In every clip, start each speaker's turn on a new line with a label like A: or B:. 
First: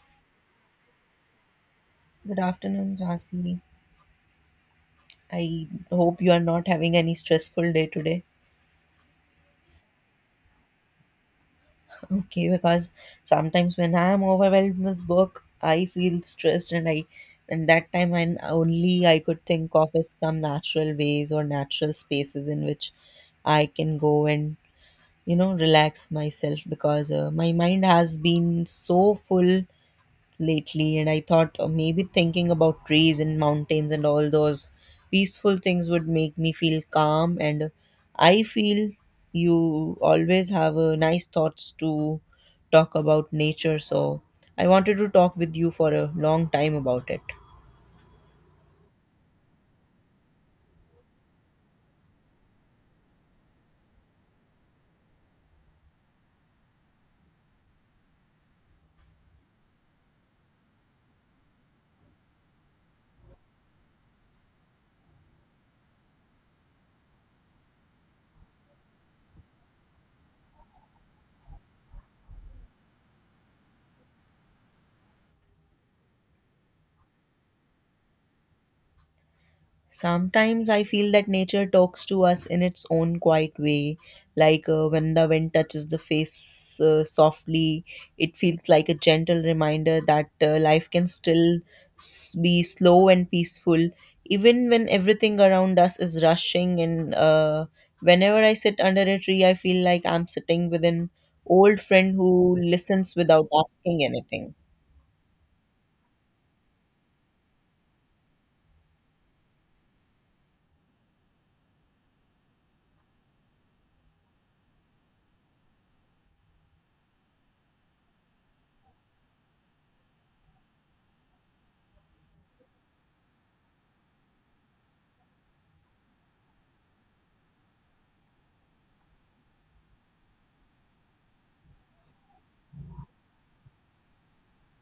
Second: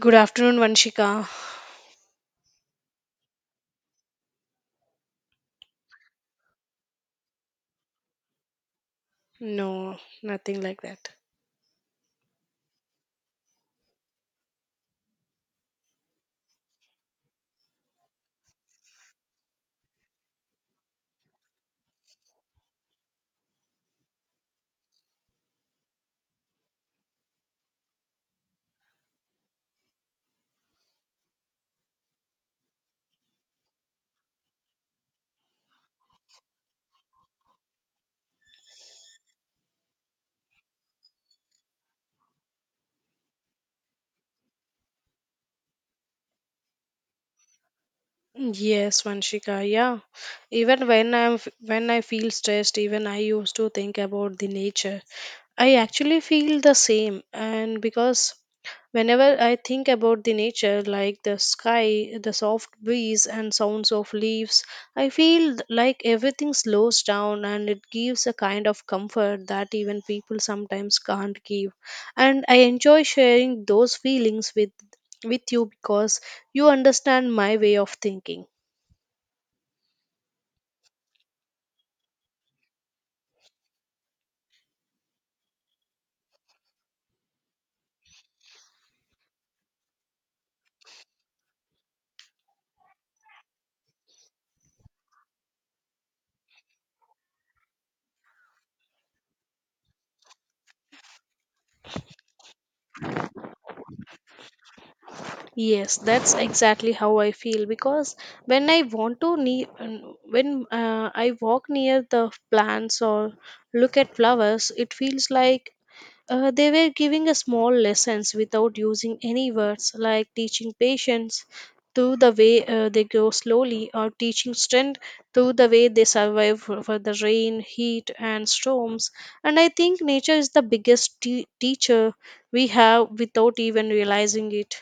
A: Good afternoon, Vanshika.
B: Good afternoon, Rasi. I hope you are not having any stressful day today.
A: No, nothing like that.
B: Okay, because sometimes when I am overwhelmed with work, I feel stressed, and that time, and only I could think of is some natural ways or natural spaces in which I can go and relax myself because my mind has been so full lately and I thought maybe thinking about trees and mountains and all those peaceful things would make me feel calm and I feel you always have nice thoughts to talk about nature, so I wanted to talk with you for a long time about it.
A: Yes, Vanshika. Yeah. Even when I feel stressed, even I used to think about the nature. I actually feel the same, and because whenever I think about the nature, like the sky, the soft breeze, and sounds of leaves, I feel like everything slows down and it gives a kind of comfort that even people sometimes can't give. And I enjoy sharing those feelings with you because you understand my way of thinking.
B: Sometimes I feel that nature talks to us in its own quiet way, like when the wind touches the face softly, it feels like a gentle reminder that life can still be slow and peaceful, even when everything around us is rushing. And whenever I sit under a tree, I feel like I'm sitting with an old friend who listens without asking anything.
A: Yes, that's exactly how I feel because when I want to ne- when I walk near the plants or look at flowers, it feels like they were giving us small lessons without using any words, like teaching patience through the way they grow slowly, or teaching strength through the way they survive for the rain, heat, and storms. And I think nature is the biggest teacher we have without even realizing it.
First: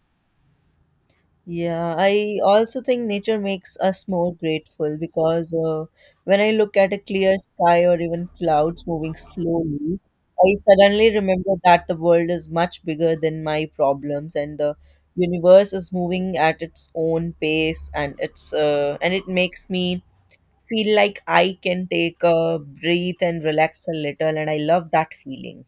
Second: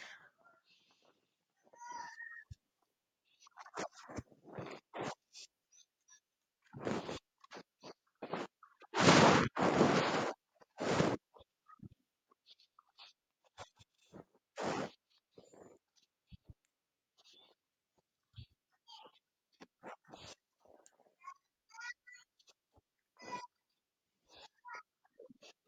B: Yeah, I also think nature makes us more grateful because when I look at a clear sky or even clouds moving slowly, I suddenly remember that the world is much bigger than my problems and the universe is moving at its own pace and it makes me feel like I can take a breath and relax a little and I love that feeling.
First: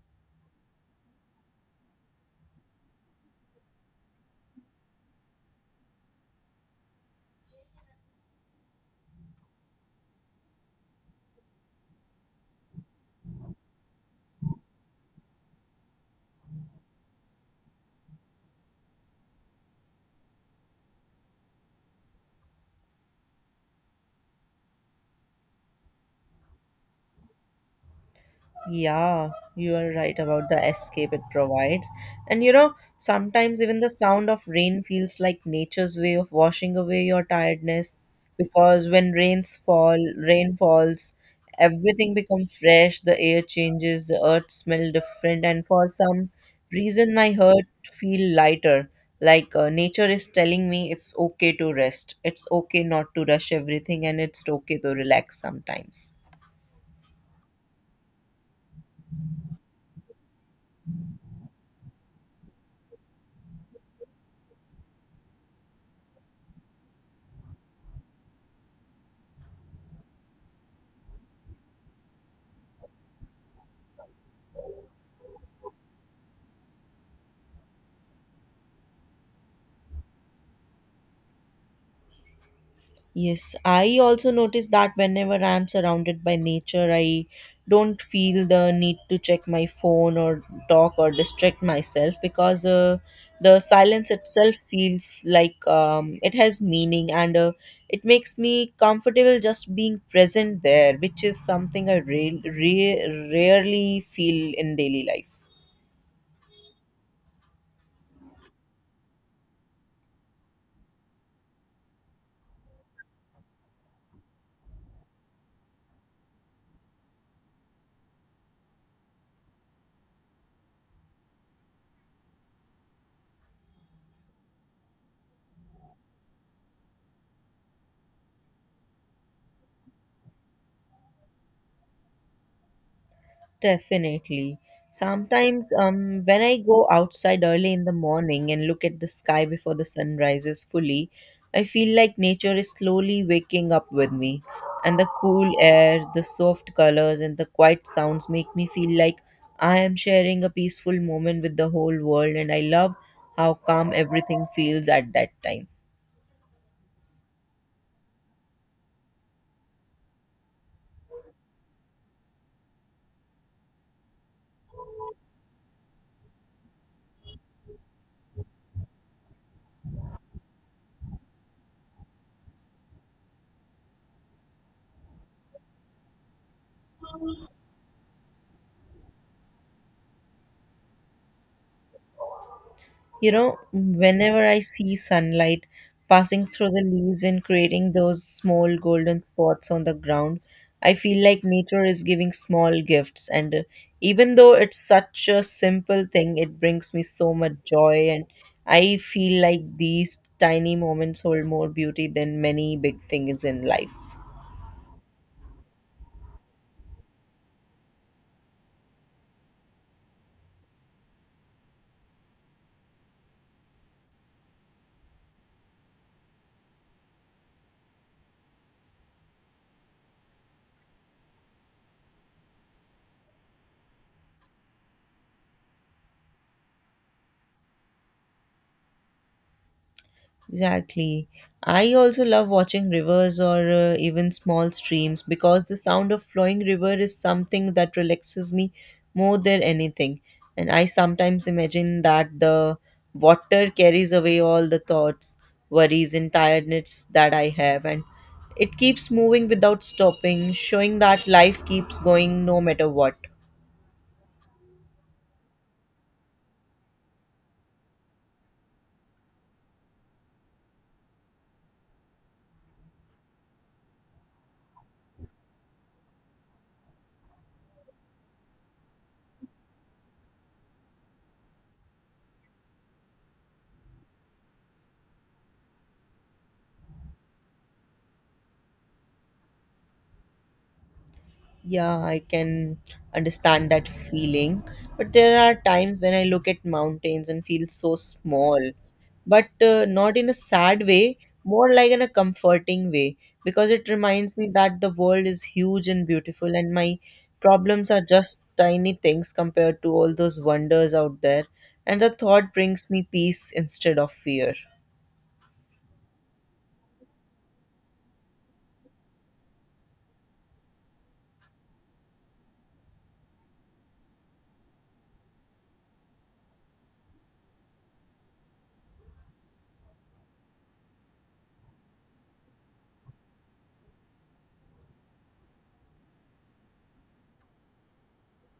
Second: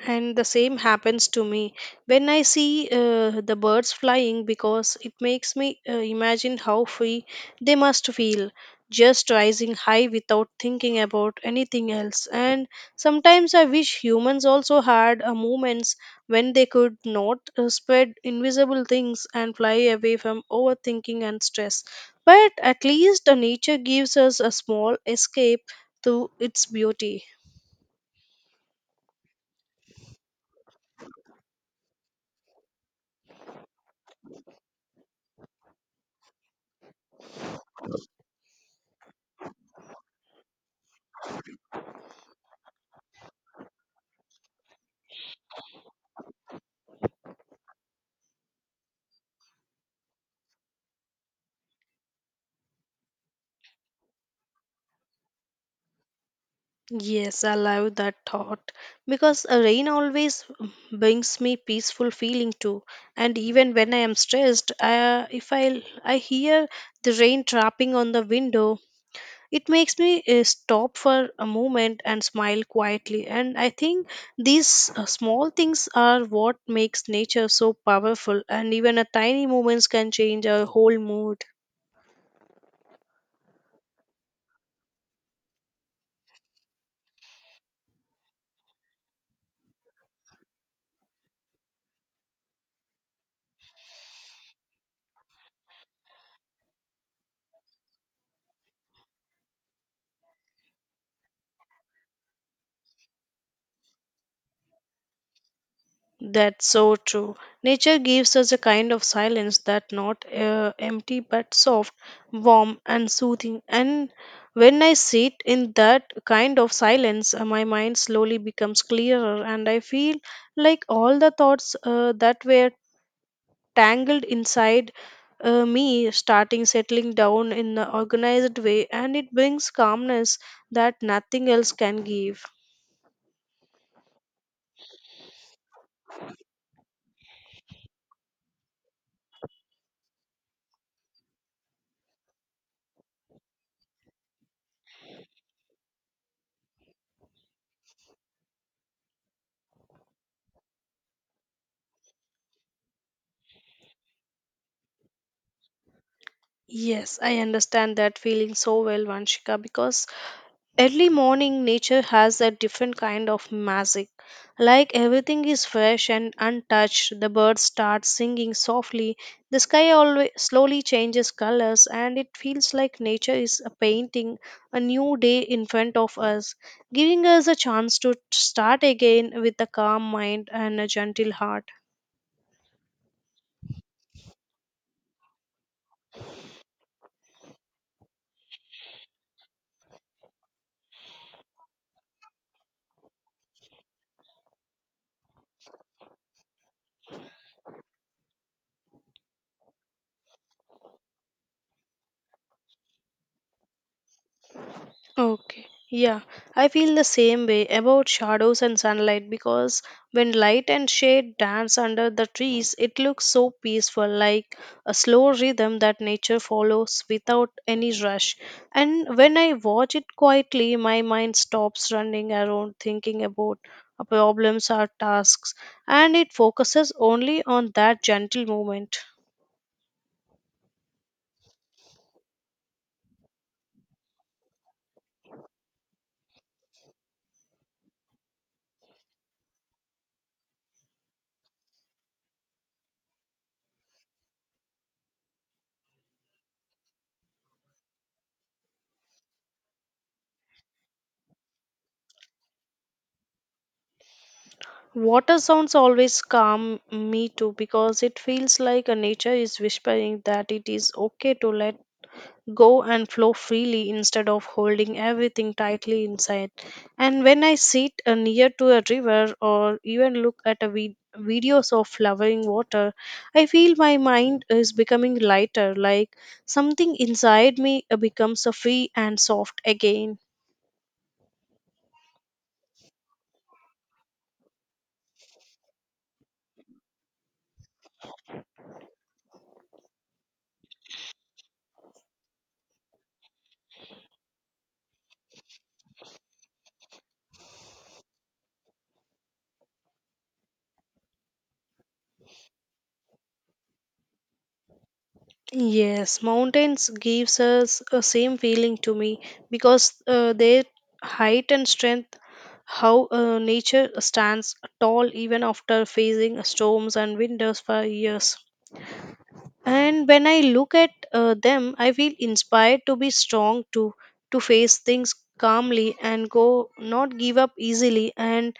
A: And the same happens to me when I see the birds flying because it makes me imagine how free they must feel just rising high without thinking about anything else. And sometimes I wish humans also had moments when they could not spread invisible things and fly away from overthinking and stress, but at least nature gives us a small escape through its beauty.
B: Yeah, you are right about the escape it provides. And you know, sometimes even the sound of rain feels like nature's way of washing away your tiredness because when rain falls, everything becomes fresh, the air changes, the earth smells different, and for some reason my heart feel lighter. Like nature is telling me it's okay to rest. It's okay not to rush everything and it's okay to relax sometimes.
A: Yes, I love that thought because a rain always brings me peaceful feeling too. And even when I am stressed, if I hear the rain tapping on the window, it makes me stop for a moment and smile quietly. And I think these small things are what makes nature so powerful. And even a tiny moments can change our whole mood.
B: Yes, I also notice that whenever I'm surrounded by nature, I don't feel the need to check my phone or talk or distract myself because the silence itself feels like it has meaning and it makes me comfortable just being present there, which is something I rarely feel in daily life.
A: That's so true. Nature gives us a kind of silence that not empty but soft, warm and soothing. And when I sit in that kind of silence, my mind slowly becomes clearer and I feel like all the thoughts that were tangled inside me starting settling down in an organized way, and it brings calmness that nothing else can give.
B: Definitely. Sometimes, when I go outside early in the morning and look at the sky before the sun rises fully, I feel like nature is slowly waking up with me. And the cool air, the soft colors, and the quiet sounds make me feel like I am sharing a peaceful moment with the whole world, and I love how calm everything feels at that time.
A: Yes, I understand that feeling so well, Vanshika, because early morning nature has a different kind of magic. Like everything is fresh and untouched, the birds start singing softly. The sky always slowly changes colors and it feels like nature is a painting a new day in front of us, giving us a chance to start again with a calm mind and a gentle heart.
B: You know, whenever I see sunlight passing through the leaves and creating those small golden spots on the ground, I feel like nature is giving small gifts. And even though it's such a simple thing, it brings me so much joy. And I feel like these tiny moments hold more beauty than many big things in life.
A: Okay. Yeah, I feel the same way about shadows and sunlight because when light and shade dance under the trees, it looks so peaceful, like a slow rhythm that nature follows without any rush. And when I watch it quietly, my mind stops running around thinking about problems or tasks, and it focuses only on that gentle moment.
B: Exactly. I also love watching rivers or even small streams because the sound of flowing river is something that relaxes me more than anything. And I sometimes imagine that the water carries away all the thoughts, worries, and tiredness that I have. And it keeps moving without stopping, showing that life keeps going no matter what.
A: Water sounds always calm me too because it feels like a nature is whispering that it is okay to let go and flow freely instead of holding everything tightly inside. And when I sit near to a river or even look at a videos of flowing water, I feel my mind is becoming lighter, like something inside me becomes free and soft again.
B: Yeah, I can understand that feeling. But there are times when I look at mountains and feel so small, but not in a sad way, more like in a comforting way, because it reminds me that the world is huge and beautiful, and my problems are just tiny things compared to all those wonders out there. And the thought brings me peace instead of fear.
A: Yes, mountains gives us a same feeling to me because their height and strength, how nature stands tall even after facing storms and winters for years. And when I look at them, I feel inspired to be strong to face things calmly and go not give up easily. And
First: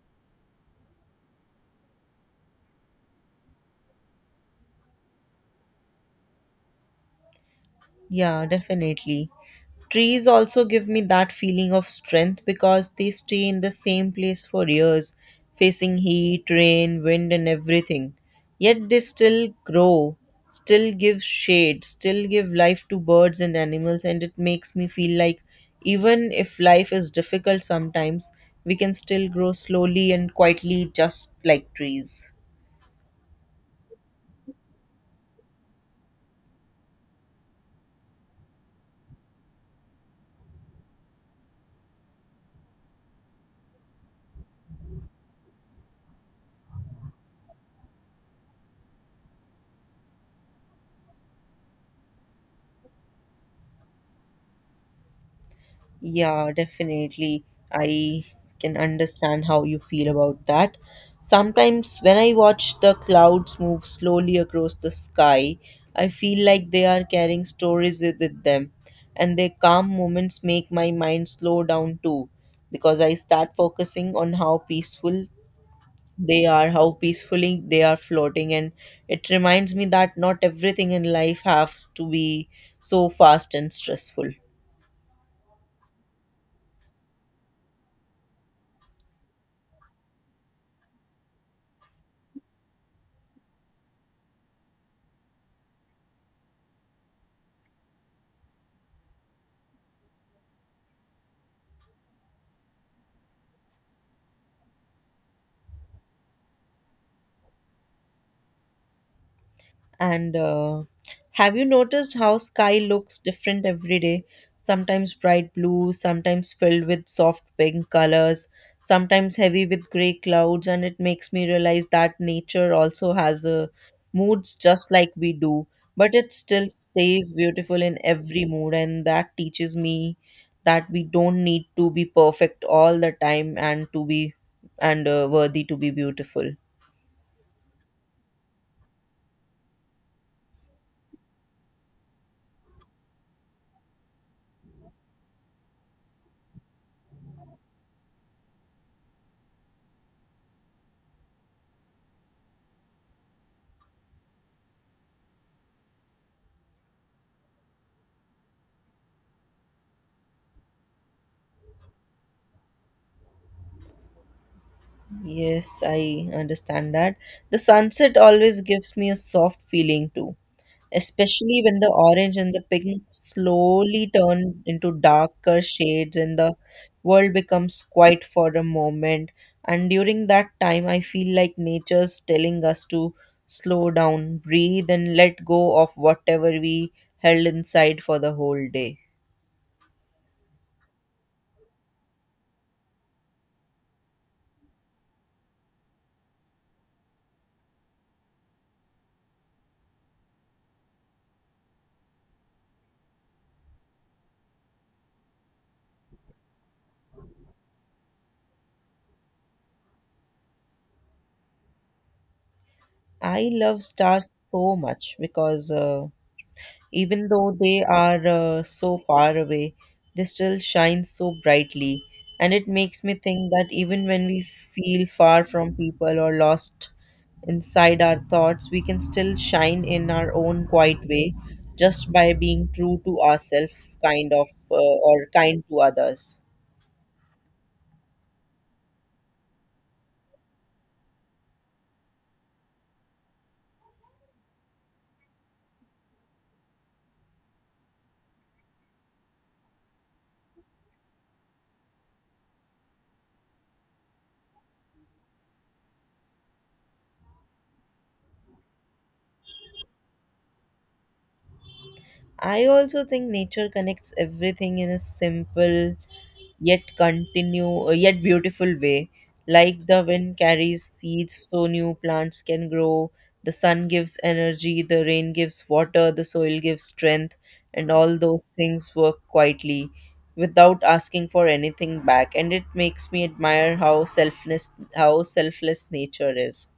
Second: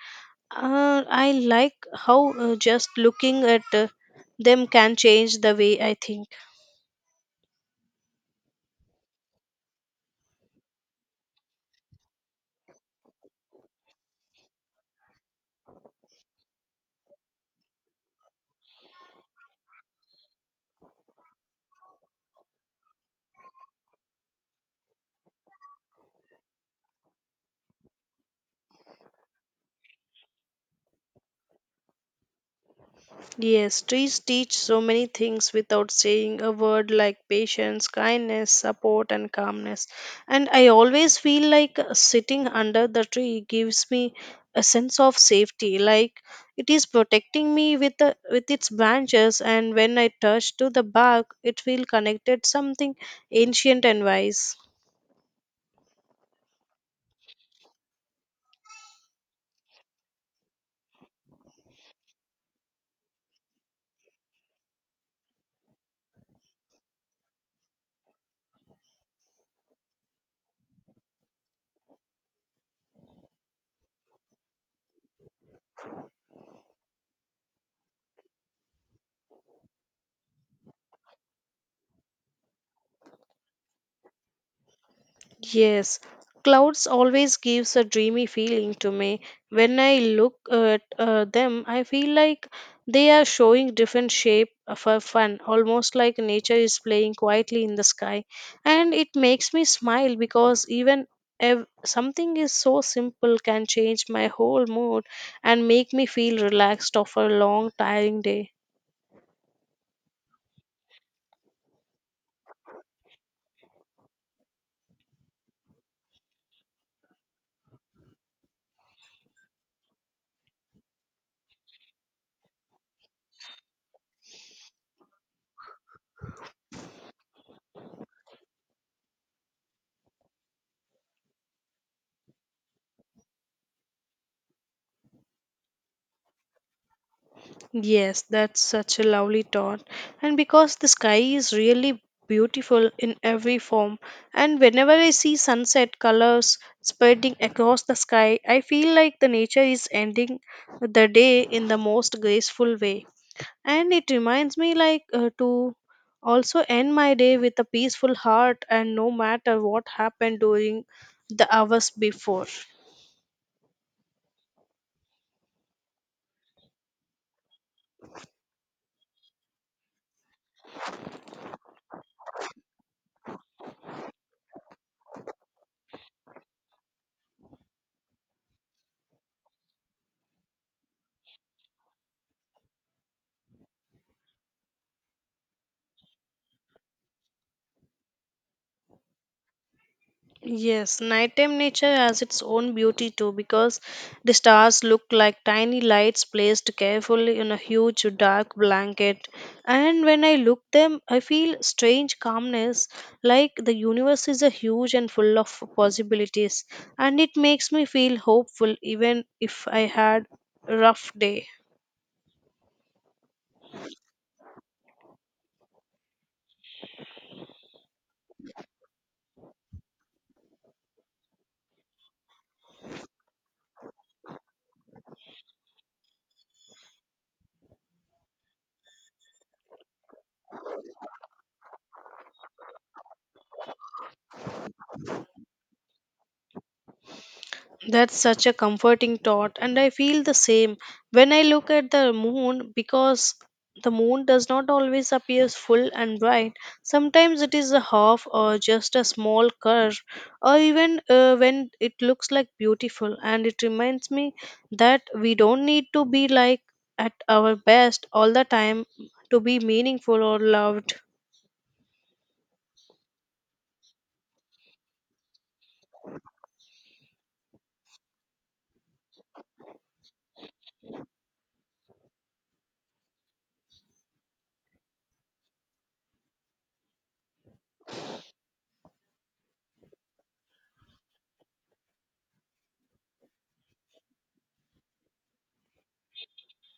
A: I like how just looking at them can change the way I think.
B: Yeah, definitely. Trees also give me that feeling of strength because they stay in the same place for years, facing heat, rain, wind, and everything. Yet they still grow, still give shade, still give life to birds and animals, and it makes me feel like even if life is difficult sometimes, we can still grow slowly and quietly, just like trees.
A: Yes, trees teach so many things without saying a word, like patience, kindness, support, and calmness. And I always feel like sitting under the tree gives me a sense of safety, like it is protecting me with with its branches. And when I touch to the bark, it feel connected something ancient and wise.
B: Yeah, definitely. I can understand how you feel about that. Sometimes when I watch the clouds move slowly across the sky, I feel like they are carrying stories with them, and their calm moments make my mind slow down too, because I start focusing on how peaceful they are, how peacefully they are floating, and it reminds me that not everything in life have to be so fast and stressful.
A: Yes, clouds always gives a dreamy feeling to me. When I look at them, I feel like they are showing different shape for fun, almost like nature is playing quietly in the sky. And it makes me smile because something is so simple can change my whole mood and make me feel relaxed after a long tiring day.
B: And have you noticed how sky looks different every day? Sometimes bright blue, sometimes filled with soft pink colors, sometimes heavy with gray clouds, and it makes me realize that nature also has a moods just like we do, but it still stays beautiful in every mood, and that teaches me that we don't need to be perfect all the time and to be and worthy to be beautiful.
A: Yes, that's such a lovely thought. And because the sky is really beautiful in every form, and whenever I see sunset colors spreading across the sky, I feel like the nature is ending the day in the most graceful way. And it reminds me like to also end my day with a peaceful heart, and no matter what happened during the hours before.
B: Yes, I understand that. The sunset always gives me a soft feeling too, especially when the orange and the pink slowly turn into darker shades and the world becomes quiet for a moment. And during that time, I feel like nature's telling us to slow down, breathe, and let go of whatever we held inside for the whole day.
A: Yes, nighttime nature has its own beauty too because the stars look like tiny lights placed carefully in a huge dark blanket. And when I look them, I feel strange calmness, like the universe is a huge and full of possibilities, and it makes me feel hopeful even if I had a rough day.
B: I love stars so much because even though they are so far away, they still shine so brightly. And it makes me think that even when we feel far from people or lost inside our thoughts, we can still shine in our own quiet way just by being true to ourselves, kind of, or kind to others.
A: That's such a comforting thought, and I feel the same when I look at the moon because the moon does not always appear full and bright. Sometimes it is a half or just a small curve, or even when it looks like beautiful, and it reminds me that we don't need to be like at our best all the time to be meaningful or loved.
B: I also think nature connects everything in a simple yet continue yet beautiful way, like the wind carries seeds so new plants can grow, the sun gives energy, the rain gives water, the soil gives strength, and all those things work quietly without asking for anything back, and it makes me admire how selfless nature is.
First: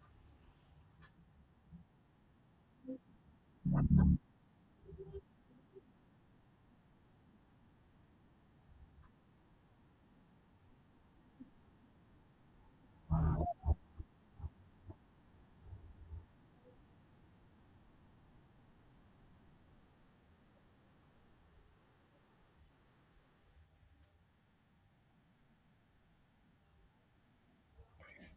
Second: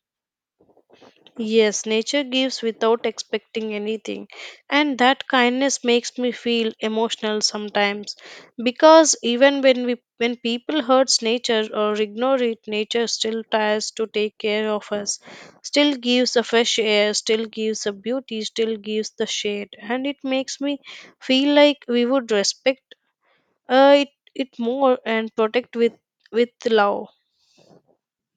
A: Yes, nature gives without expecting anything, and that kindness makes me feel emotional sometimes because even when people hurts nature or ignore it, nature still tries to take care of us, still gives a fresh air, still gives a beauty, still gives the shade, and it makes me feel like we would respect it it more and protect with love.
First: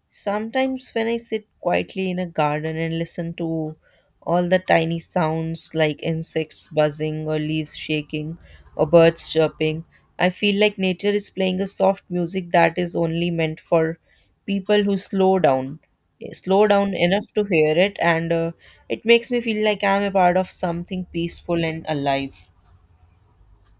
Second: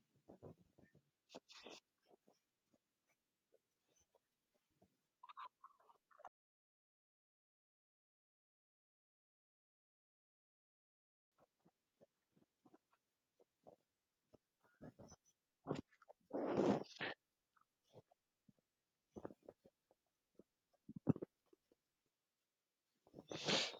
B: Sometimes, when I sit quietly in a garden and listen to all the tiny sounds like insects buzzing, or leaves shaking, or birds chirping, I feel like nature is playing a soft music that is only meant for people who slow down. Slow down enough to hear it, and it makes me feel like I'm a part of something peaceful and alive.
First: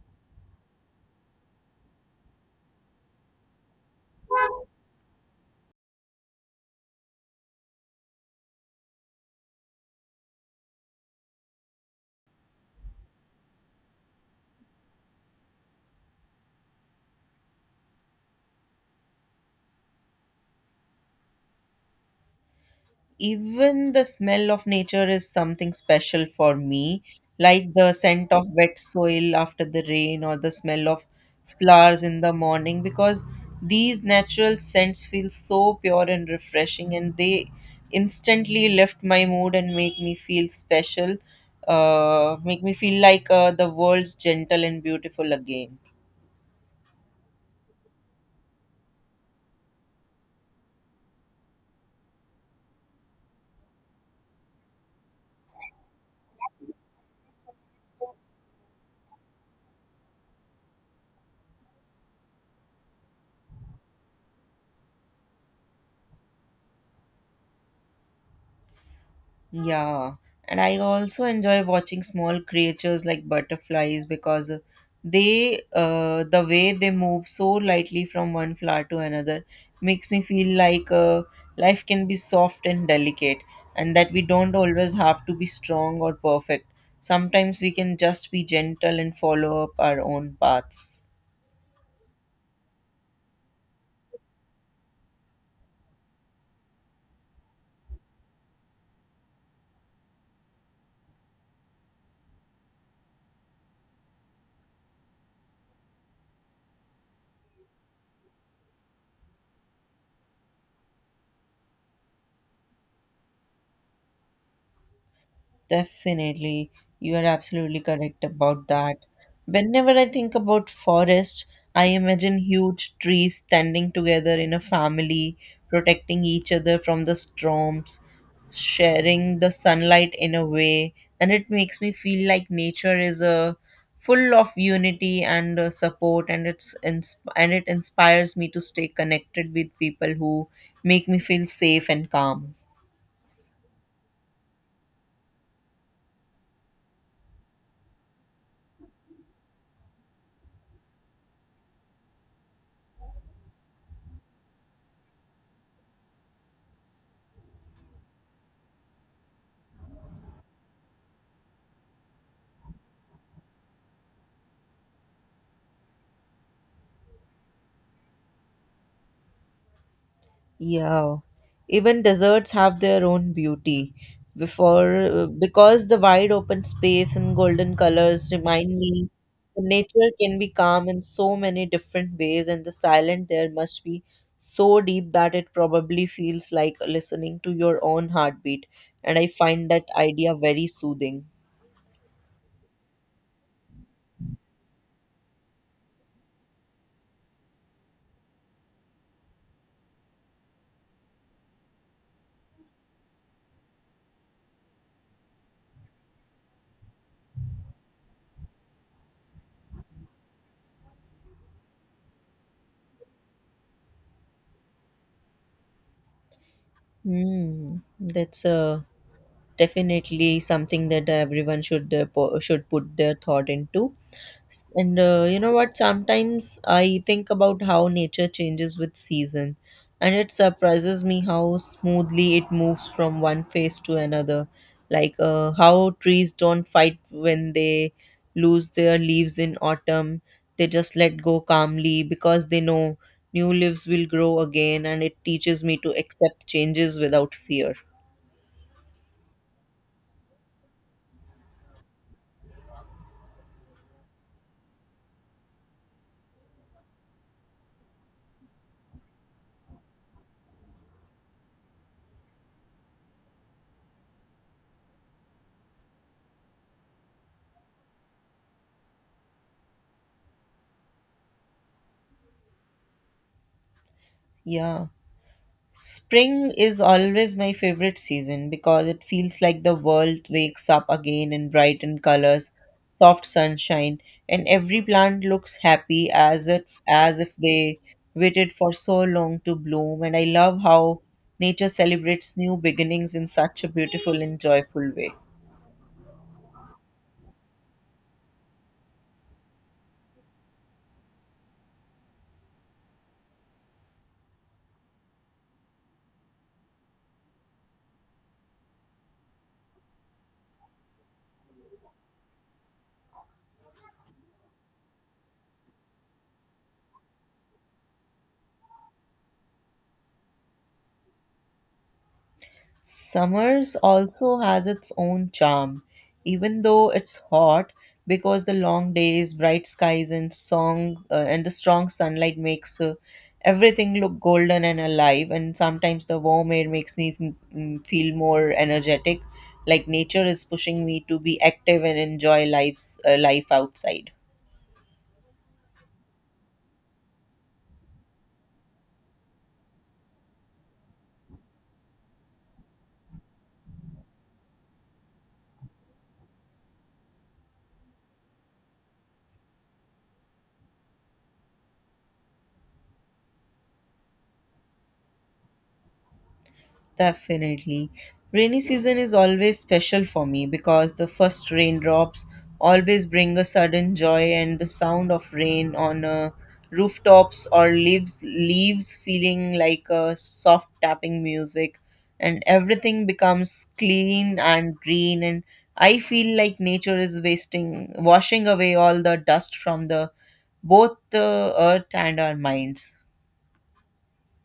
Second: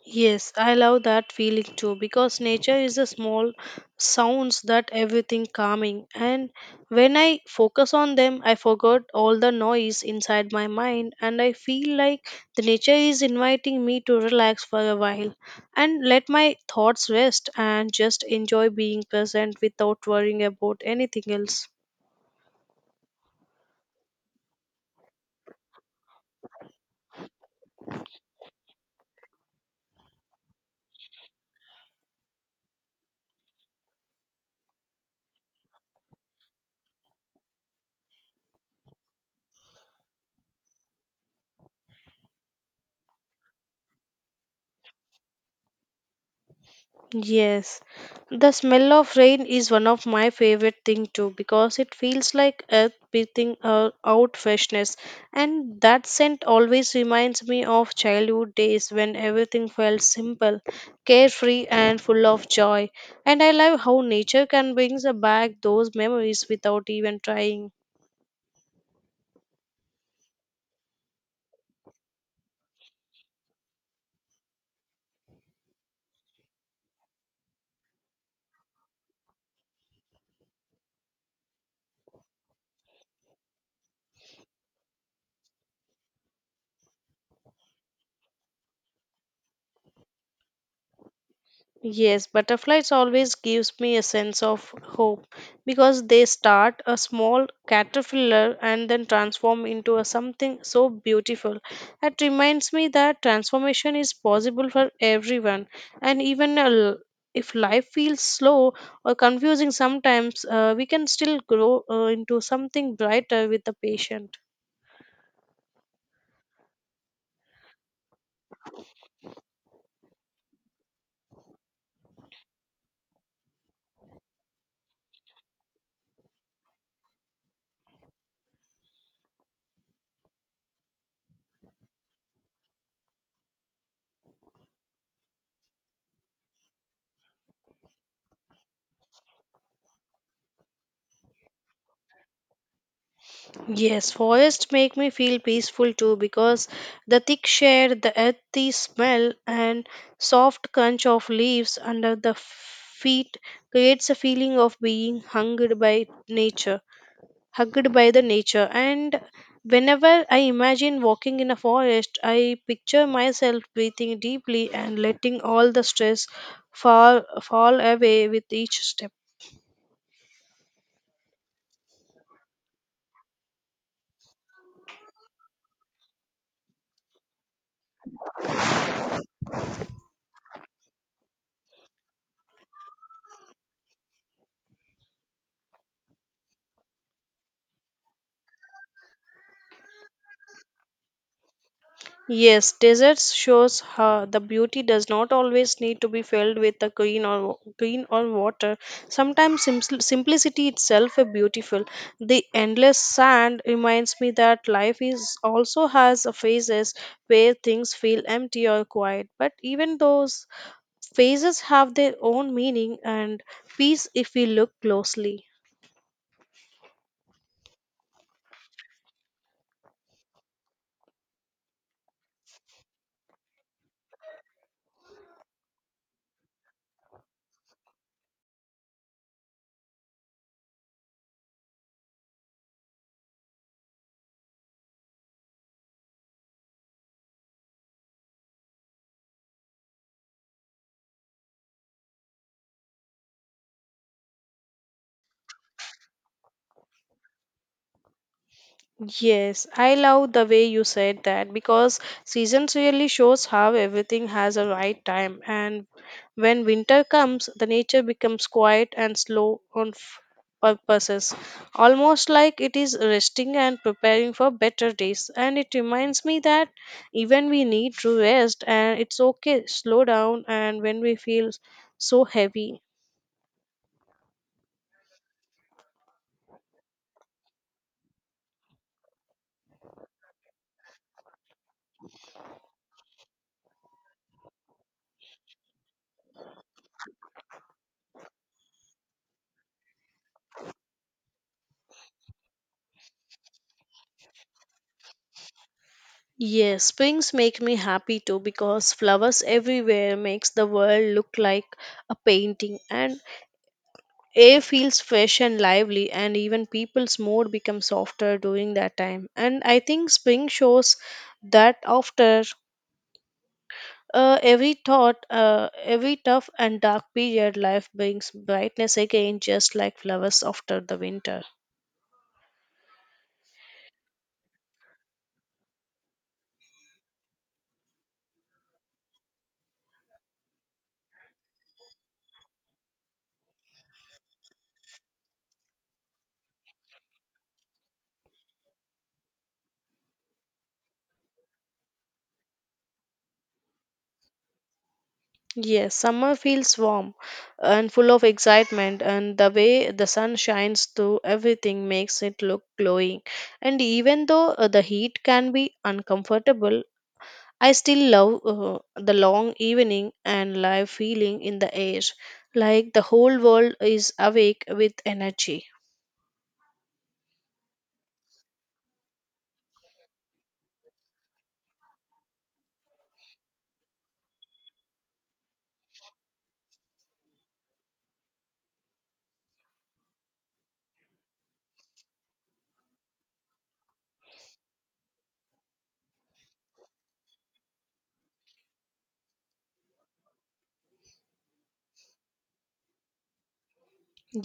A: Yes, I love that feeling too because nature is a small sounds that everything calming, and when I focus on them I forgot all the noise inside my mind and I feel like the nature is inviting me to relax for a while and let my thoughts rest and just enjoy being present without worrying about anything else.
B: Even the smell of nature is something special for me, like the scent of wet soil after the rain or the smell of flowers in the morning, because these natural scents feel so pure and refreshing, and they instantly lift my mood and make me feel special, make me feel like the world's gentle and beautiful again.
A: Yes, the smell of rain is one of my favorite thing too because it feels like earth breathing out freshness, and that scent always reminds me of childhood days when everything felt simple, carefree and full of joy. And I love how nature can bring back those memories without even trying.
B: Yeah, and I also enjoy watching small creatures like butterflies because the way they move so lightly from one flower to another makes me feel like life can be soft and delicate, and that we don't always have to be strong or perfect. Sometimes we can just be gentle and follow up our own paths.
A: Yes, butterflies always gives me a sense of hope because they start a small caterpillar and then transform into a something so beautiful. It reminds me that transformation is possible for everyone, and if life feels slow or confusing sometimes, we can still grow into something brighter with the patient.
B: Definitely, you are absolutely correct about that. Whenever I think about forest, I imagine huge trees standing together in a family, protecting each other from the storms, sharing the sunlight in a way, and it makes me feel like nature is a full of unity and support and it inspires me to stay connected with people who make me feel safe and calm.
A: Yes, forests make me feel peaceful too because the thick shade, the earthy smell, and soft crunch of leaves under the feet creates a feeling of being hugged by nature, hugged by the nature. And whenever I imagine walking in a forest, I picture myself breathing deeply and letting all the stress fall away with each step.
B: Yeah, even deserts have their own beauty. Before, because the wide open space and golden colors remind me that nature can be calm in so many different ways, and the silence there must be so deep that it probably feels like listening to your own heartbeat. And I find that idea very soothing.
A: Yes, deserts shows how the beauty does not always need to be filled with a green or green or water. Sometimes simple simplicity itself is beautiful. The endless sand reminds me that life is also has a phases where things feel empty or quiet. But even those phases have their own meaning and peace if we look closely.
B: Hmm, that's a definitely something that everyone should should put their thought into. S- and You know what, sometimes I think about how nature changes with season and it surprises me how smoothly it moves from one phase to another, like how trees don't fight when they lose their leaves in autumn. They just let go calmly because they know new leaves will grow again, and it teaches me to accept changes without fear.
A: Yes, I love the way you said that because seasons really shows how everything has a right time, and when winter comes the nature becomes quiet and slow on purposes, almost like it is resting and preparing for better days, and it reminds me that even we need to rest and it's okay slow down and when we feel so heavy.
B: Yeah, spring is always my favorite season because it feels like the world wakes up again in brightened colors, soft sunshine, and every plant looks happy as if they waited for so long to bloom. And I love how nature celebrates new beginnings in such a beautiful and joyful way.
A: Yes, springs make me happy too because flowers everywhere makes the world look like a painting and air feels fresh and lively and even people's mood becomes softer during that time. And I think spring shows that after every tough and dark period, life brings brightness again just like flowers after the winter.
B: Summers also has its own charm, even though it's hot, because the long days, bright skies, and song and the strong sunlight makes everything look golden and alive. And sometimes the warm air makes me feel more energetic, like nature is pushing me to be active and enjoy life outside.
A: Yes, summer feels warm and full of excitement, and the way the sun shines through everything makes it look glowing. And even though the heat can be uncomfortable, I still love the long evening and live feeling in the air, like the whole world is awake with energy.
B: Definitely. Rainy season is always special for me because the first raindrops always bring a sudden joy and the sound of rain on rooftops or leaves feeling like a soft tapping music, and everything becomes clean and green, and I feel like nature is wasting washing away all the dust from the both the earth and our minds.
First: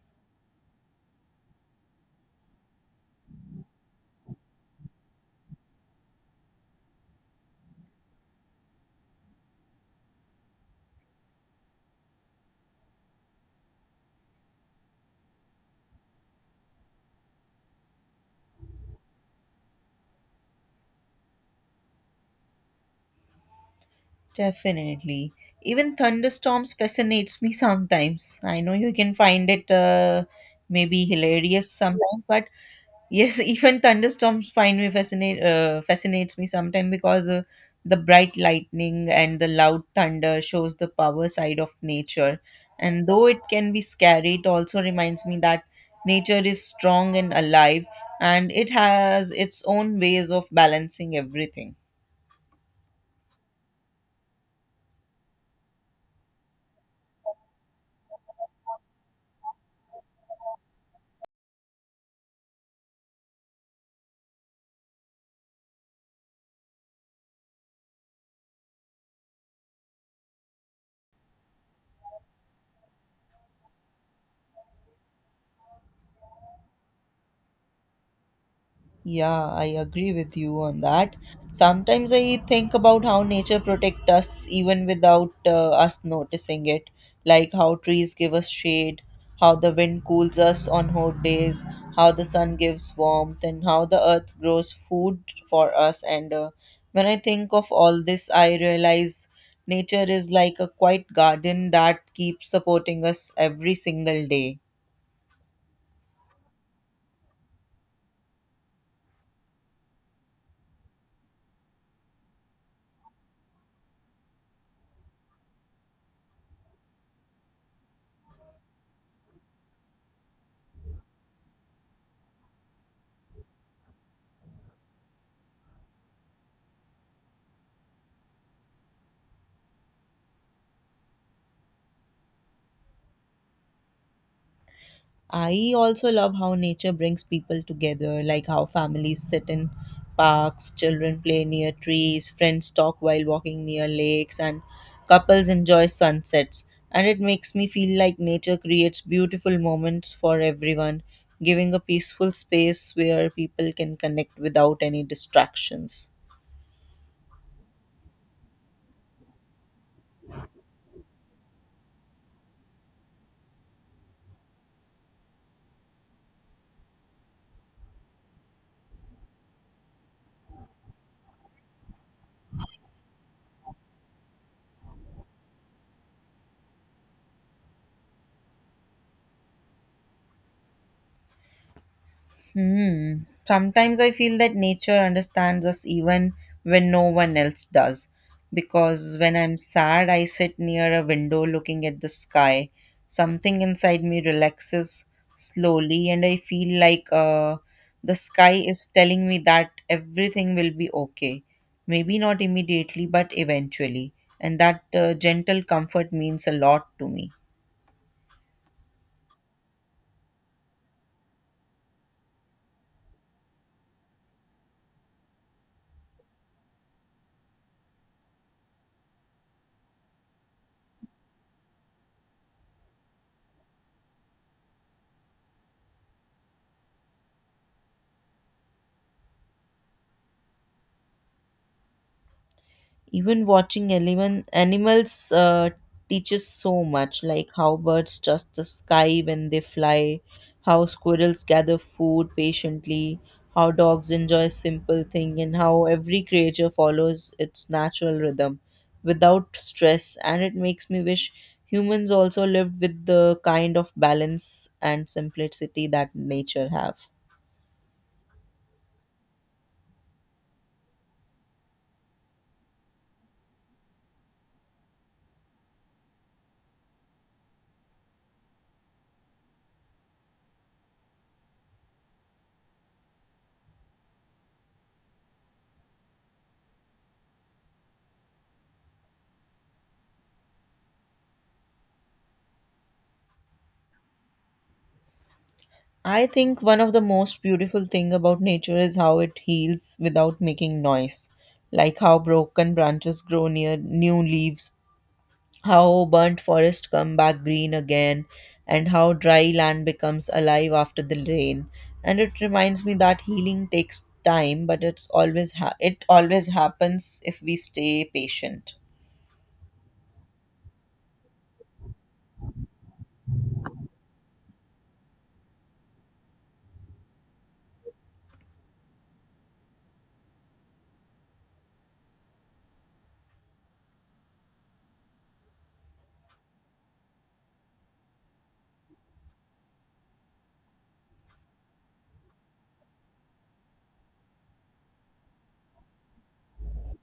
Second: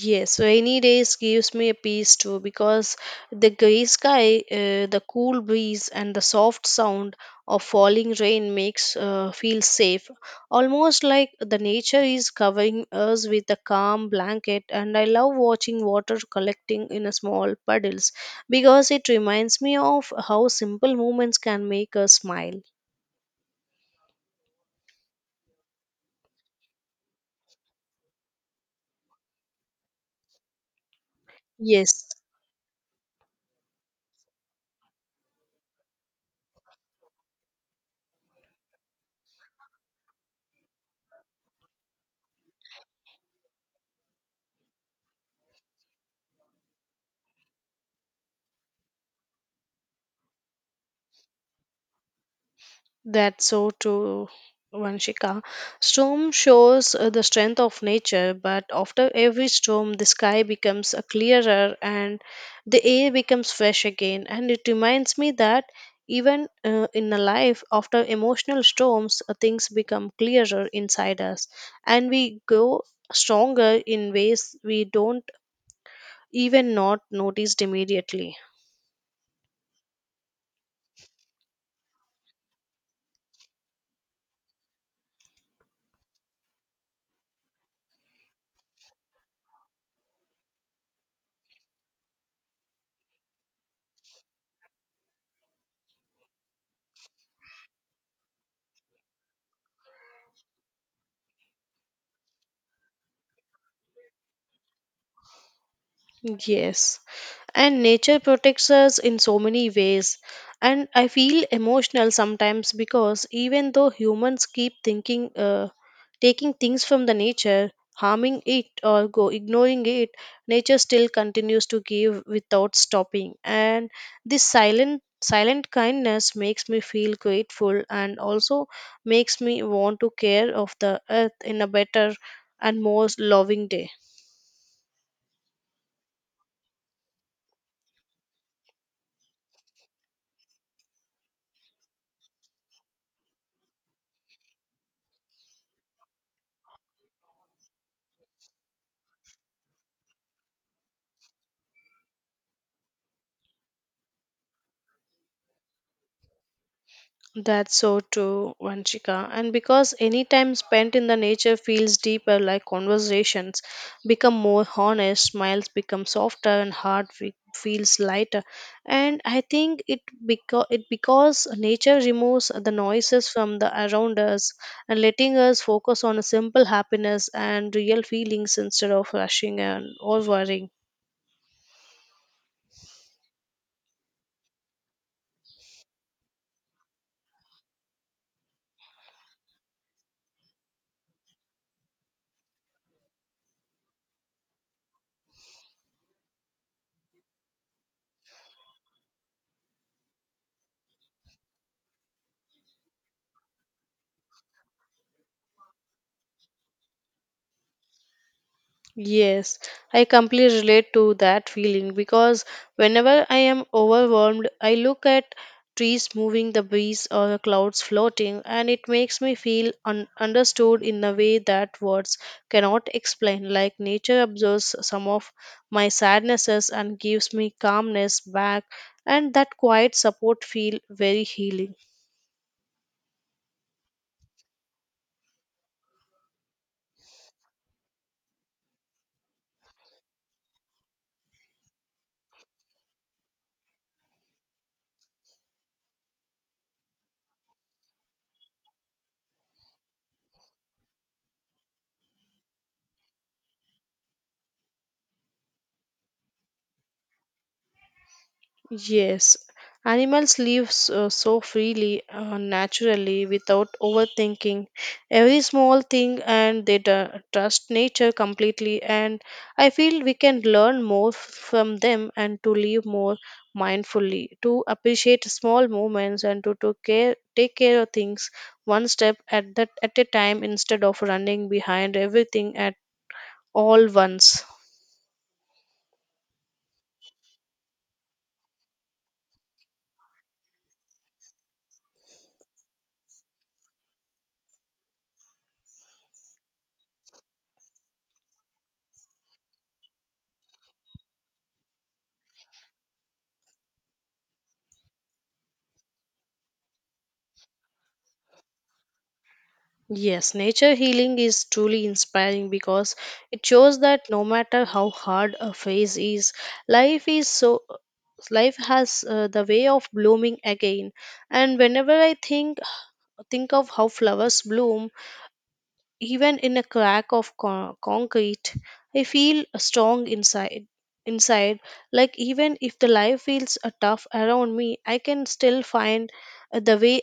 A: Yes, rainy days gives me a peace too because the gray sky, the cool breeze, and the soft sound of falling rain makes feel safe, almost like the nature is covering us with a calm blanket. And I love watching water collecting in a small puddles because it reminds me of how simple moments can make us smile.
B: Definitely. Even thunderstorms fascinates me sometimes. I know you can find it maybe hilarious
A: Yes,
B: sometimes, but yes, even thunderstorms find me fascinates me sometimes because the bright lightning and the loud thunder shows the power side of nature. And though it can be scary, it also reminds me that nature is strong and alive, and it has its own ways of balancing everything.
A: that's so true, Vanshika. Storm shows the strength of nature, but after every storm, the sky becomes clearer and the air becomes fresh again. And it reminds me that even in a life, after emotional storms, things become clearer inside us, and we grow stronger in ways we don't even not notice immediately.
B: Yeah, I agree with you on that. Sometimes I think about how nature protects us even without us noticing it, like how trees give us shade, how the wind cools us on hot days, how the sun gives warmth, and how the earth grows food for us. And when I think of all this, I realize nature is like a quiet garden that keeps supporting us every single day.
A: Yes, and nature protects us in so many ways, and I feel emotional sometimes because even though humans keep thinking taking things from the nature, harming it or go ignoring it, nature still continues to give without stopping. And this silent kindness makes me feel grateful and also makes me want to care of the earth in a better and more loving day.
B: I also love how nature brings people together, like how families sit in parks, children play near trees, friends talk while walking near lakes, and couples enjoy sunsets. And it makes me feel like nature creates beautiful moments for everyone, giving a peaceful space where people can connect without any distractions.
A: That's so true, Vanchika. And because any time spent in the nature feels deeper, like conversations become more honest, smiles become softer, and heart feels lighter. And I think it because nature removes the noises from the around us, and letting us focus on a simple happiness and real feelings instead of rushing and or worrying.
B: Hmm. Sometimes I feel that nature understands us even when no one else does. Because when I'm sad, I sit near a window looking at the sky. Something inside me relaxes slowly, and I feel like the sky is telling me that everything will be okay. Maybe not immediately, but eventually. And that gentle comfort means a lot to me.
A: Yes, I completely relate to that feeling because whenever I am overwhelmed, I look at trees moving, the breeze, or the clouds floating, and it makes me feel understood in a way that words cannot explain. Like nature absorbs some of my sadnesses and gives me calmness back, and that quiet support feel very healing.
B: Even watching 11 animals teaches so much, like how birds trust the sky when they fly, how squirrels gather food patiently, how dogs enjoy simple things, and how every creature follows its natural rhythm without stress. And it makes me wish humans also lived with the kind of balance and simplicity that nature have.
A: Yes, animals live so, so freely, naturally, without overthinking every small thing, and they trust nature completely. And I feel we can learn more from them and to live more mindfully, to appreciate small moments, and to care, take care of things one step at a time instead of running behind everything at all once.
B: I think one of the most beautiful thing about nature is how it heals without making noise, like how broken branches grow near new leaves, how burnt forests come back green again, and how dry land becomes alive after the rain. And it reminds me that healing takes time, but it always happens if we stay patient.
A: Yes, nature healing is truly inspiring because it shows that no matter how hard a phase is, life is so life has the way of blooming again. And whenever I think of how flowers bloom even in a crack of concrete, I feel strong inside. Inside, like even if the life feels tough around me, I can still find the way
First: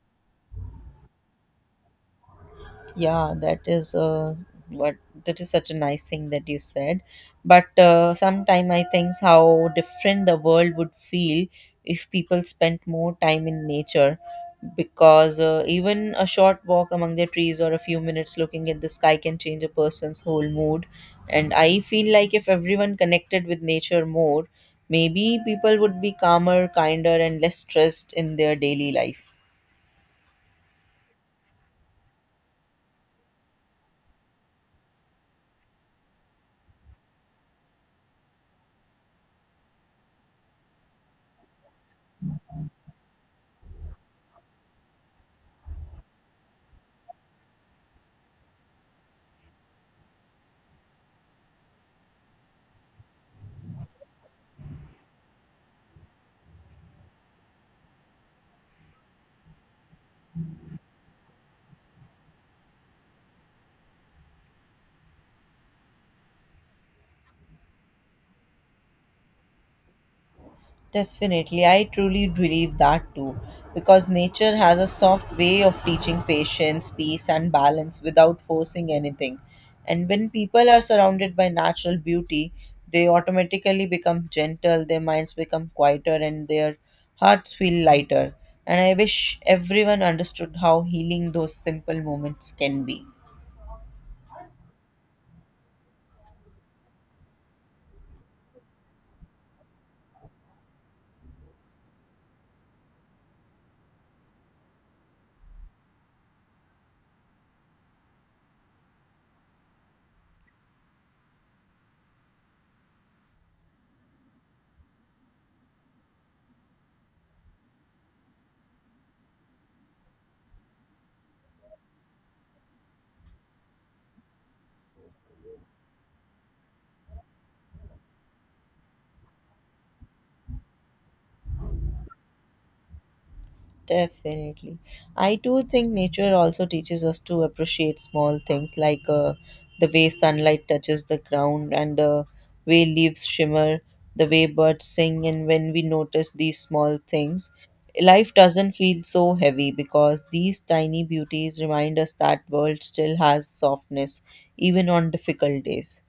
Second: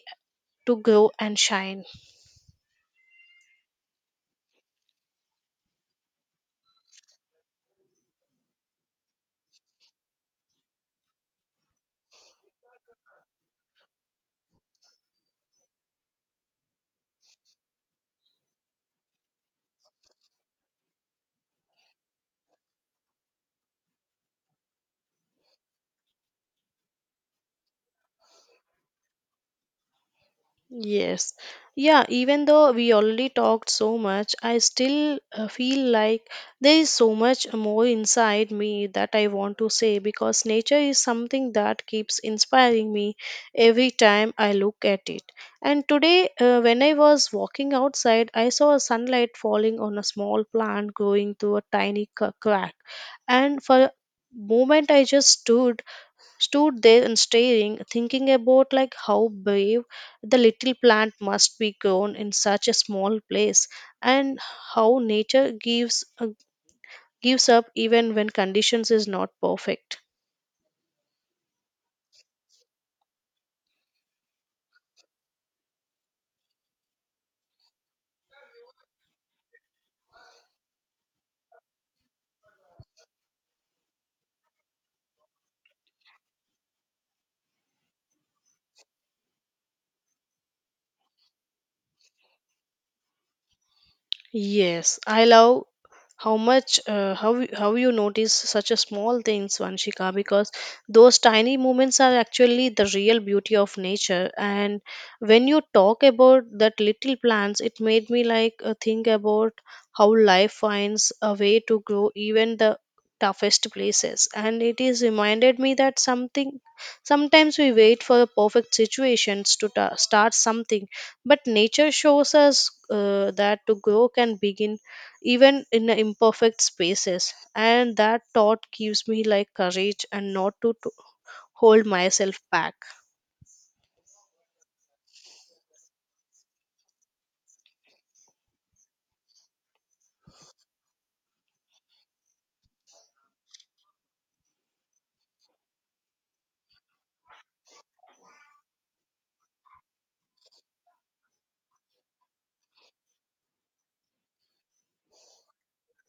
A: to grow and shine.
B: Yeah, that is what that is such a nice thing that you said. But sometime I think how different the world would feel if people spent more time in nature, because even a short walk among the trees or a few minutes looking at the sky can change a person's whole mood. And I feel like if everyone connected with nature more, maybe people would be calmer, kinder, and less stressed in their daily life.
A: Yes. Yeah, even though we already talked so much, I still feel like there is so much more inside me that I want to say because nature is something that keeps inspiring me every time I look at it. And today, when I was walking outside, I saw a sunlight falling on a small plant growing through a tiny crack. And for a moment, I just stood there and staring, thinking about like how brave the little plant must be grown in such a small place, and how nature gives gives up even when conditions is not perfect.
B: Definitely, I truly believe that too, because nature has a soft way of teaching patience, peace, and balance without forcing anything. And when people are surrounded by natural beauty, they automatically become gentle, their minds become quieter, and their hearts feel lighter. And I wish everyone understood how healing those simple moments can be.
A: Yes, I love how much how you notice such a small things, Vanshika, because those tiny moments are actually the real beauty of nature. And when you talk about that little plants, it made me like think about how life finds a way to grow even the toughest places. And it is reminded me that something sometimes we wait for the perfect situations to start something, but nature shows us that to grow can begin even in a imperfect spaces, and that thought gives me like courage and not to, to hold myself back.
B: Definitely. I do think nature also teaches us to appreciate small things, like the way sunlight touches the ground and the way leaves shimmer, the way birds sing. And when we notice these small things, life doesn't feel so heavy because these tiny beauties remind us that world still has softness, even on difficult days.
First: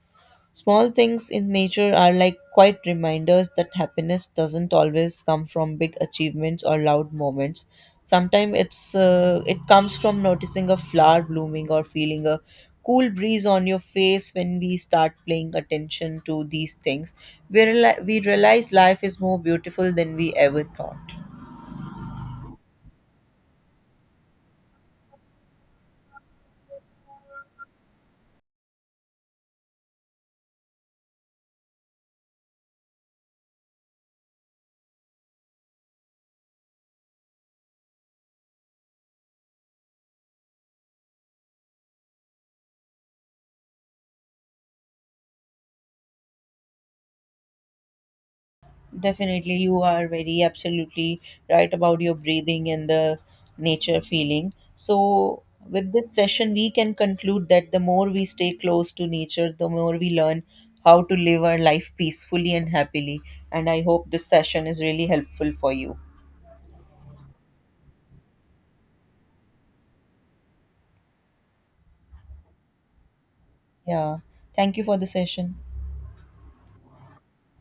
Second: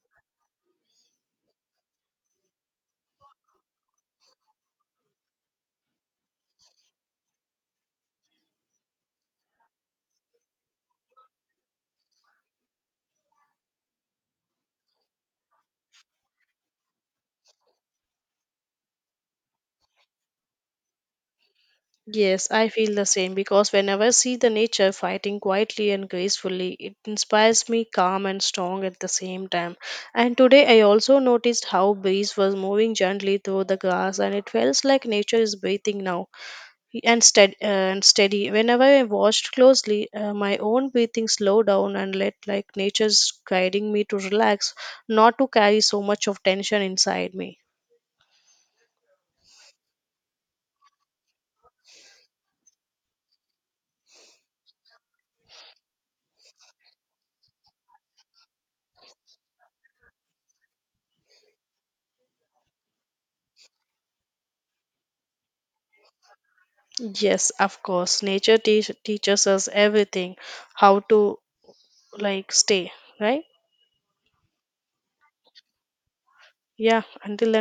B: Small things in nature are like quiet reminders that happiness doesn't always come from big achievements or loud moments. Sometimes it comes from noticing a flower blooming or feeling a cool breeze on your face when we start paying attention to these things. We realize life is more beautiful than we ever thought.
A: Yes, I feel the same because whenever I see the nature fighting quietly and gracefully, it inspires me calm and strong at the same time. And today I also noticed how breeze was moving gently through the grass, and it feels like nature is breathing now, and steady. Whenever I watched closely, my own breathing slowed down and let like nature's guiding me to relax, not to carry so much of tension inside me.
B: Definitely, you are very absolutely right about your breathing and the nature feeling. So, with this session, we can conclude that the more we stay close to nature, the more we learn how to live our life peacefully and happily. And I hope this session is really helpful for you.
A: Yes, of course, nature teaches us everything, how to like stay right.
B: Yeah. Thank you for the session.
A: Yeah, until